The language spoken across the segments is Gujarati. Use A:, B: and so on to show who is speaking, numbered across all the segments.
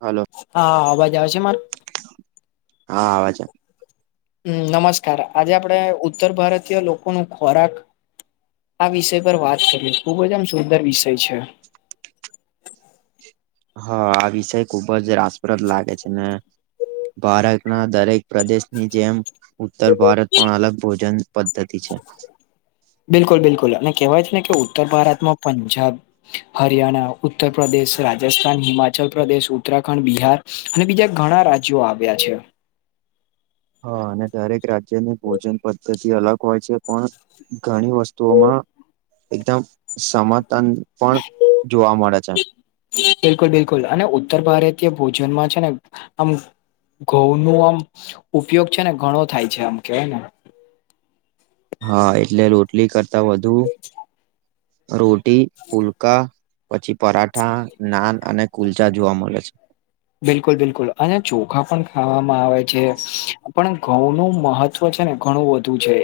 A: હાલો
B: હા અવાજ આવે છે મારો?
A: હા આવે છે.
B: હમ નમસ્કાર આજે આપડે ઉત્તર ભારતીય લોકો નો ખોરાક આ વિષય પર વાત કરી ખુબ જ આમ સુંદર વિષય છે.
A: હા આ વિષય ખુબ જ રાસપ્રદ લાગે છે ને ભારતના દરેક પ્રદેશની જેમ ઉત્તર ભારત પણ અલગ ભોજન પદ્ધતિ છે.
B: બિલકુલ બિલકુલ અને કહેવાય છે ને કે ઉત્તર ભારતમાં પંજાબ હરિયાણા, ઉત્તર પ્રદેશ, રાજસ્થાન, હિમાચલ પ્રદેશ, ઉત્તરાખંડ, બિહાર, અને બીજા ઘણા રાજ્યો આવ્યા છે.
A: હા અને દરેક રાજ્યની ભોજન પદ્ધતિ અલગ હોય છે પણ ઘણી વસ્તુઓમાં એકદમ સમર્થન પણ જોવા મળે છે.
B: બિલકુલ બિલકુલ અને ઉત્તર ભારતીય ભોજનમાં છે ને આમ ઘઉં નો આમ ઉપયોગ છે ને ઘણો થાય છે આમ કેવાય ને.
A: હા એટલે રોટલી કરતા વધુ રોટી ફુલકા પછી પરાઠા, નાન અને કુલચા જોવા મળે છે.
B: બિલકુલ બિલકુલ અને ચોખા પણ ખાવામાં આવે છે પણ ઘઉનું મહત્વ છે ને ઘણું વધુ છે.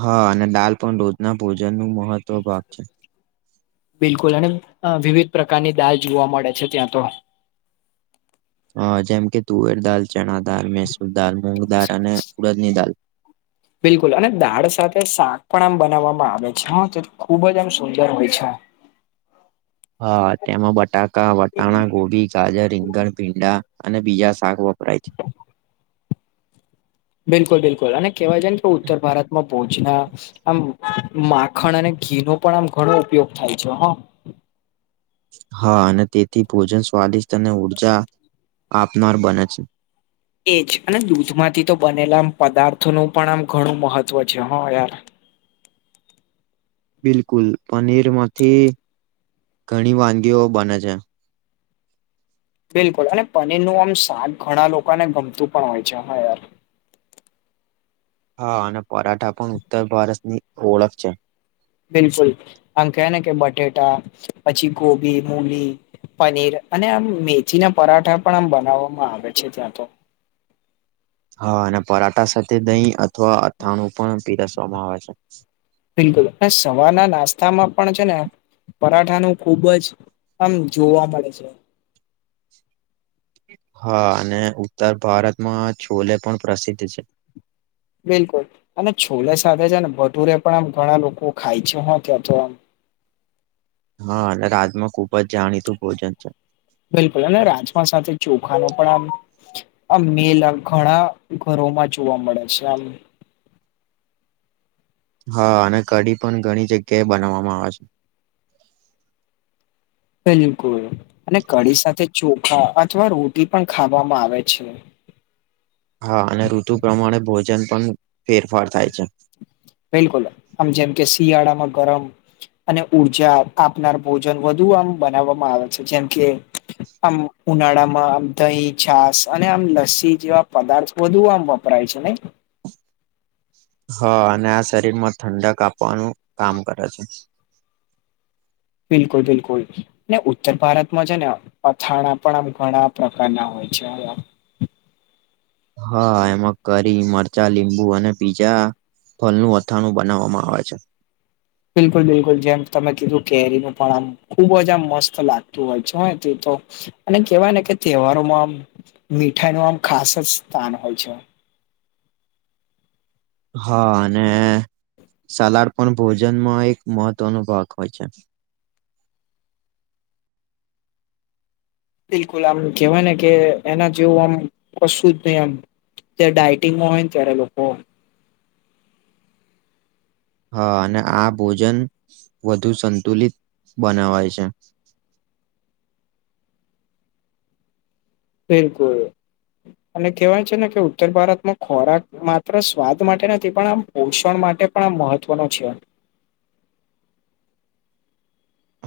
A: હા અને દાલ પણ રોજના ભોજન નું મહત્વ ભાગ છે.
B: બિલકુલ અને વિવિધ પ્રકારની દાળ જોવા મળે છે ત્યાં તો.
A: હ જેમ કે તુવેર દાળ, ચણા દાળ, મૈસુર દાળ, મૂંગ દાળ અને ઉડદની દાળ.
B: બિલકુલ અને દાળ સાથે શાક પણ આમ બનાવવામાં આવે છે તો ખુબ જ આમ સુંદર હોય છે.
A: હા તેમાં બટાકા, વટાણા, ગોબી. ગાજર, રીંગણ, ભીંડા અને બીજા શાક વપરાય છે.
B: બિલકુલ બિલકુલ અને કહેવાય જાય ને કે ઉત્તર ભારતમાં ભોજના આમ માખણ અને ઘી નો પણ આમ ઘણો ઉપયોગ થાય છે.
A: હા અને તેથી ભોજન સ્વાદિષ્ટ અને ઉર્જા આપનાર બને છે.
B: એજ અને દૂધ માંથી તો બનેલા આમ પદાર્થોનું પણ આમ ઘણું મહત્વ છે હા યાર.
A: બિલકુલ પનીરમાંથી ઘણી વાનગીઓ બને છે.
B: બિલકુલ અને પનીર નું આમ શાક ઘણા લોકોને ગમતું પણ હોય છે હા યાર.
A: હા અને પરાઠા પણ ઉત્તર ભારત ની ઓળખ છે.
B: બિલકુલ આમ કે ને કે બટેટા પછી ગોબી, મૂલી પનીર અને આમ મેથી ના પરાઠા પણ આમ બનાવવામાં આવે છે ત્યાં તો.
A: હા અને પરાઠા સાથે દહીં અથવા અથાણું પણ પીરસવામાં આવે છે.
B: બિલકુલ અને સવારના નાસ્તામાં પણ છે ને પરાઠાનું ખુબ જ આમ જોવા મળે છે.
A: હા અને ઉત્તર ભારતમાં છોલે પણ પ્રસિદ્ધ છે.
B: બિલકુલ અને છોલે સાથે છે ને ભટુરે પણ આમ ઘણા લોકો ખાય છે હો ત્યા તો એમ.
A: હા અને રાજમા ખુબ જ જાણીતું ભોજન છે.
B: બિલકુલ અને રાજમા સાથે ચોખાનો પણ આમ આમ મેલા ઘણા ઘરોમાં જોવા મળે છે આમ
A: હા અને કઢી પણ ઘણી જગ્યાએ બનાવવામાં આવે છે.
B: બિલકુલ અને કઢી સાથે ચોખા અથવા રોટી પણ ખાવામાં આવે છે.
A: હા અને ઋતુ પ્રમાણે ભોજન પણ ફેરફાર થાય છે.
B: બિલકુલ આમ જેમ કે શિયાળામાં ગરમ અને ઉર્જા આપનાર ભોજન વધુ આમ બનાવવામાં આવે છે જેમકે આમ ઉનાળામાં આમ દહીં, છાસ અને આમ લસ્સી જેવા પદાર્થ બહુ આમ વપરાય છે ને.
A: હા અને આ શરીર માં ઠંડક આપવાનું કામ કરે છે.
B: બિલકુલ બિલકુલ. ને ઉત્તર ભારતમાં છે ને અથાણા પણ આમ ઘણા પ્રકારના હોય છે.
A: હા એમાં કરી મરચાં લીંબુ અને બીજા ફળનું અથાણું બનાવવામાં આવે છે.
B: બિલકુલ બિલકુલ જેમ તમે કીધું કેરીનું પણ આમ ખુબજ આમ મસ્ત લાગતું હોય છે તે તો અને કેહેવાય ને કે તહેવારોમાં આ મીઠાઈ નું આમ ખાસ જ સ્થાન હોય છે.
A: હા અને સલાડ પણ ભોજનમાં એક મહત્વનો ભાગ હોય છે.
B: બિલકુલ આમ કેહેવાય ને કે એના જેવું આમ કશુ જ નહી આમ. તે ડાયટિંગમાં હોય ને ત્યારે લોકો
A: હા અને આ ભોજન વધુ સંતુલિત બનાવાય છે.
B: બિલકુલ. અને કહેવાય છે ને કે ઉત્તર ભારતમાં ખોરાક માત્ર સ્વાદ માટે નથી પણ આમ પોષણ માટે પણ આ મહત્વનો છે.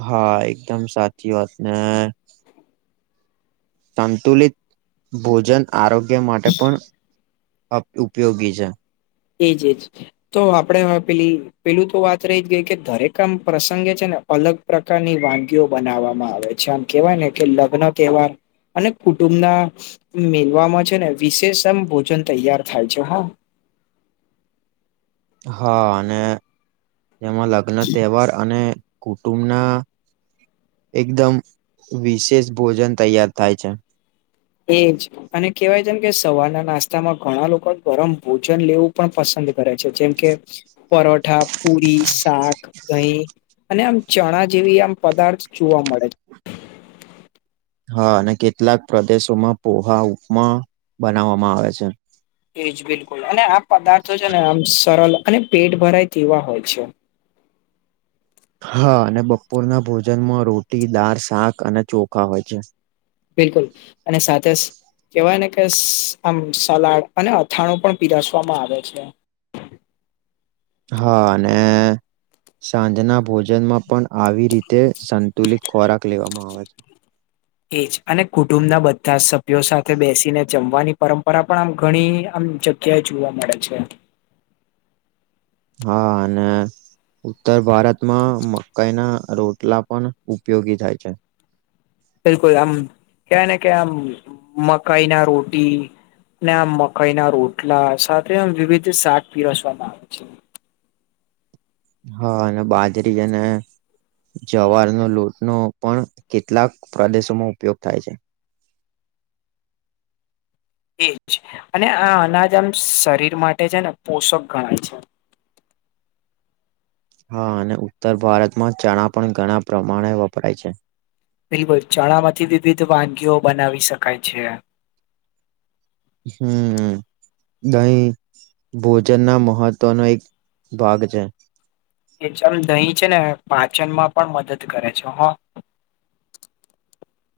A: હા એકદમ સાચી વાત ને સંતુલિત ભોજન આરોગ્ય માટે પણ અપ ઉપયોગી છે
B: એજ એજ તો આપડે પેલી પેલું તો વાત રહી જ ગઈ કે દરેક આમ પ્રસંગે છે ને અલગ પ્રકારની વાનગીઓ બનાવવામાં આવે છે આમ કેહેવાય ને કે લગ્ન તહેવાર અને કુટુંબ ના મેલવામાં છે ને વિશેષ એમ ભોજન તૈયાર થાય છે હો.
A: હા અને તેમાં લગ્ન તહેવાર અને કુટુંબના એકદમ વિશેષ ભોજન તૈયાર થાય છે
B: એજ અને કેહેવાય જેમ કે સવારના નાસ્તામાં ઘણા લોકો ગરમ ભોજન લેવું પણ પસંદ કરે છે જેમકે પરોઠા પુરી શાક દહીં અને આમ ચણા જેવી આમ પદાર્થ જોવા મળે છે
A: હા અને કેટલાક પ્રદેશોમાં પોહા ઉપમા બનાવામાં આવે છે
B: એજ બિલકુલ અને આ પદાર્થો છે ને આમ સરળ અને પેટ ભરાય તેવા હોય છે
A: હા અને બપોરના ભોજનમાં રોટી દાળ શાક અને ચોખા હોય છે
B: બિલકુલ અને સાથે કેવાય ને કે આમ સલાડ અને અથાણું પણ પીરસવામાં આવે છે
A: હા અને સાંજના ભોજનમાં પણ આવી રીતે સંતુલિત ખોરાક લેવામાં આવે છે
B: એજ અને કુટુંબ ના બધા સભ્યો સાથે બેસીને જમવાની પરંપરા પણ આમ ઘણી આમ જગ્યાએ જોવા મળે છે
A: હા અને ઉત્તર ભારતમાં મકાઈ ના રોટલા પણ ઉપયોગી થાય છે
B: બિલકુલ આમ કેવાય ને કે આમ મકાઈ ના રોટી ને આ મકાઈ ના રોટલા સાથે વિવિધ શાક પીરસવામાં આવે છે
A: હા અને બાજરી જ ને જવારનો લોટ નો પણ કેટલાક પ્રદેશોમાં ઉપયોગ થાય છે
B: એ જ છે અને આ અનાજ આમ શરીર માટે છે ને પોષક ગણાય છે
A: હા અને ઉત્તર ભારતમાં ચણા પણ ઘણા પ્રમાણે વપરાય છે
B: બિલકુલ ચણા માંથી વિવિધ વાનગીઓ બનાવી શકાય છે
A: હમ દહી ભોજન ના મહત્વનો એક ભાગ છે
B: એ જેમ દહીં છે ને પાચન માં પણ મદદ કરે છે હ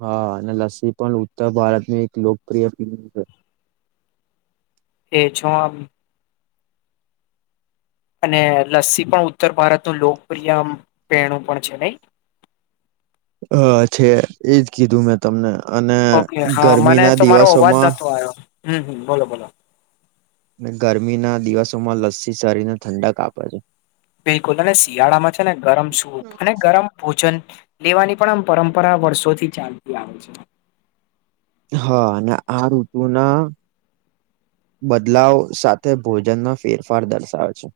A: હા અને લસ્સી પણ ઉત્તર ભારતની એક લોકપ્રિય [unintelligible] છે
B: એજ હો અને લસ્સી પણ ઉત્તર ભારતનું લોકપ્રિય પેણું પણ છે નહી
A: અ છે એજ કીધું મેં તમને અને ગરમીના દિવસોમાં
B: [unintelligible] હમ્મ બોલો બોલો
A: ગરમી ના દિવસોમા લસ્સી શરીર ને ઠંડક આપે છે
B: બિલકુલ અને શિયાળામા છે ને ગરમ સૂપ અને ગરમ ભોજન લેવાની પણ આમ પરપરા વર્ષોથી ચાલતી આવે છે,
A: હા અને આ ઋતુ ના બદલાવ સાથે ભોજનમાં ફેરફાર દર્શવે છે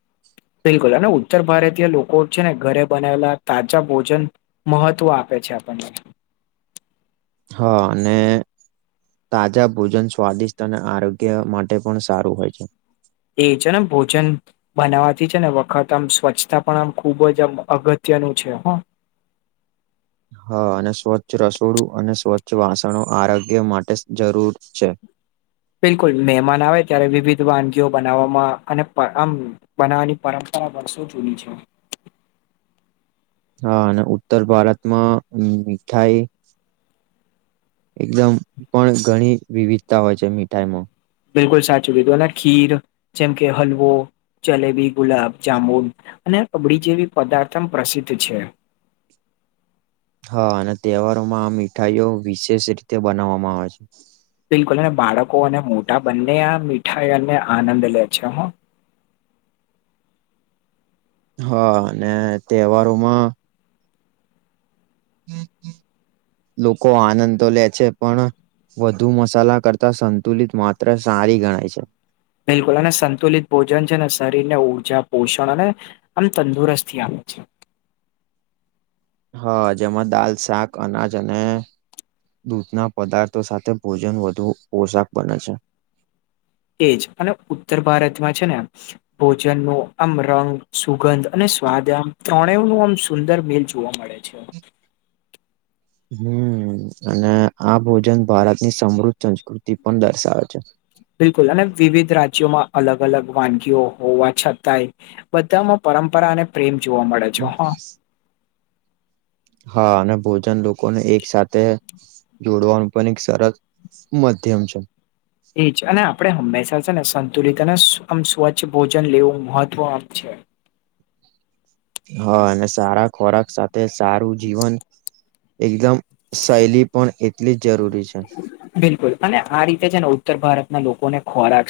B: બિલકુલ અને ઉત્તર ભારતીય લોકો છે, ને ઘરે બનાવેલા તાજા ભોજન મહત્વ આપે છે, આપણને
A: હા અને તાજા ભોજન સ્વાદિષ્ટ અને આરોગ્ય માટે પણ સારું હોય છે,
B: એે જેને ભોજન બનાવાથી છે ને વખત આમ સ્વચ્છતા પણ આમ ખુબ જ આમ અગત્યનું છે, હો
A: હા અને સ્વચ્છ રસોડું અને સ્વચ્છ વાસણો આરોગ્ય માટે જરૂર છે,
B: બિલકુલ મહેમાન આવે ત્યારે વિવિધ વાનગીઓ બનાવવામા અને પ આમ બનાવવાની પરંપરા વર્ષો જૂની છે,
A: હા અને ઉત્તર ભારતમાં મીઠાઈ એકદમ પણ ઘણી વિવિધતા હોય છે, મીઠાઈમાં
B: બિલકુલ સાચું કીધું અને ખીર જેમ કે હલવો જલેબી ગુલાબ જામુન અને રબડી જેવી પદાર્થ પ્રસિદ્ધ છે,
A: હા અને તહેવારોમા આ મીઠાઈઓ વિશેષ રીતે બનાવવામા આવે છે
B: બિલકુલ અને બાળકો અને મોટા બને આ મીઠાઈ અને આનંદ લે છે હો
A: હા અને તહેવારોમા
B: [inaudible]
A: લોકો આનંદ તો લે છે, પણ વધુ મસાલા કરતા સંતુલિત માત્ર સારી ગણાય છે
B: બિલકુલ અને સંતુલિત ભોજન છે ને શરીર ને ઉર્જા પોષણ અને આમ તંદુરસ્તથી આપે છે
A: હા જેમાં દાલ શાક અનાજ અને દૂધ ના પદાર્થો સાથે ભોજન વધુ પોષાક બને છે,
B: એ જ અને ઉત્તર ભારતમા છે ને ભોજન નુ આમ રંગ સુગંધ અને સ્વાદ આમ ત્રણે નું આમ સુંદર મીલ જોવા મળ ળે છે
A: હમ અને આ ભોજન ભારત ની સમૃદ્ધ સંસ્કૃતિ પણ દર્શાવે છે
B: બિલકુલ અને વિવિધ રાજ્યોમા અલગ અલગ વાનગીઓ હોવા છતાય બધામાં પરંપરા અને પ્રેમ જોવા મળે છે. હા
A: [inaudible] હા ને ભોજન લોકોને એક સાથે જોડવાનું પણ એક સરસ મધ્યમ છે.
B: એજ અને આપડે હમેશા છે ને સંતુલિત અને સ્વચ્છ ભોજન લેવુ મહત્વમ છે
A: હા અને સારા ખોરાક સાથે સારું જીવન એકદમ શૈલી પણ એટલી જ જરૂરી છે,
B: બિલકુલ અને આ રીતે છે, ને ઉત્તર ભારતના લોકોને ખોરાક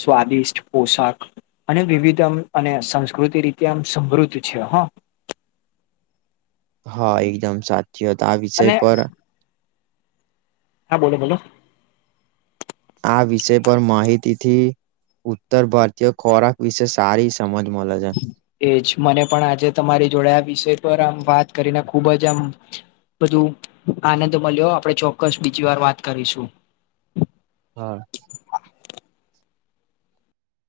B: સ્વાદિષ્ટ પોશાક અને વિવિધ આમ અને સંસ્કૃતિ રીતે આમ સમૃદ્ધ છે હ
A: હા એકદમ સાચી વાત આ
B: અને
A: વિષય પર
B: હા બોલો બોલો
A: આ વિષય પર માહિતી થી ઉત્તર ભારતીય ખોરાક વિશે સારી સમજ મલે છે,
B: એજ મને પણ આજે તમારી જોડે આ વિષય પર આમ વાત કરીને ખુબ જ આમ બધું આનંદ મળ્યો આપડે ચોક્કસબીજી વાર વાત કરીશુ
A: હા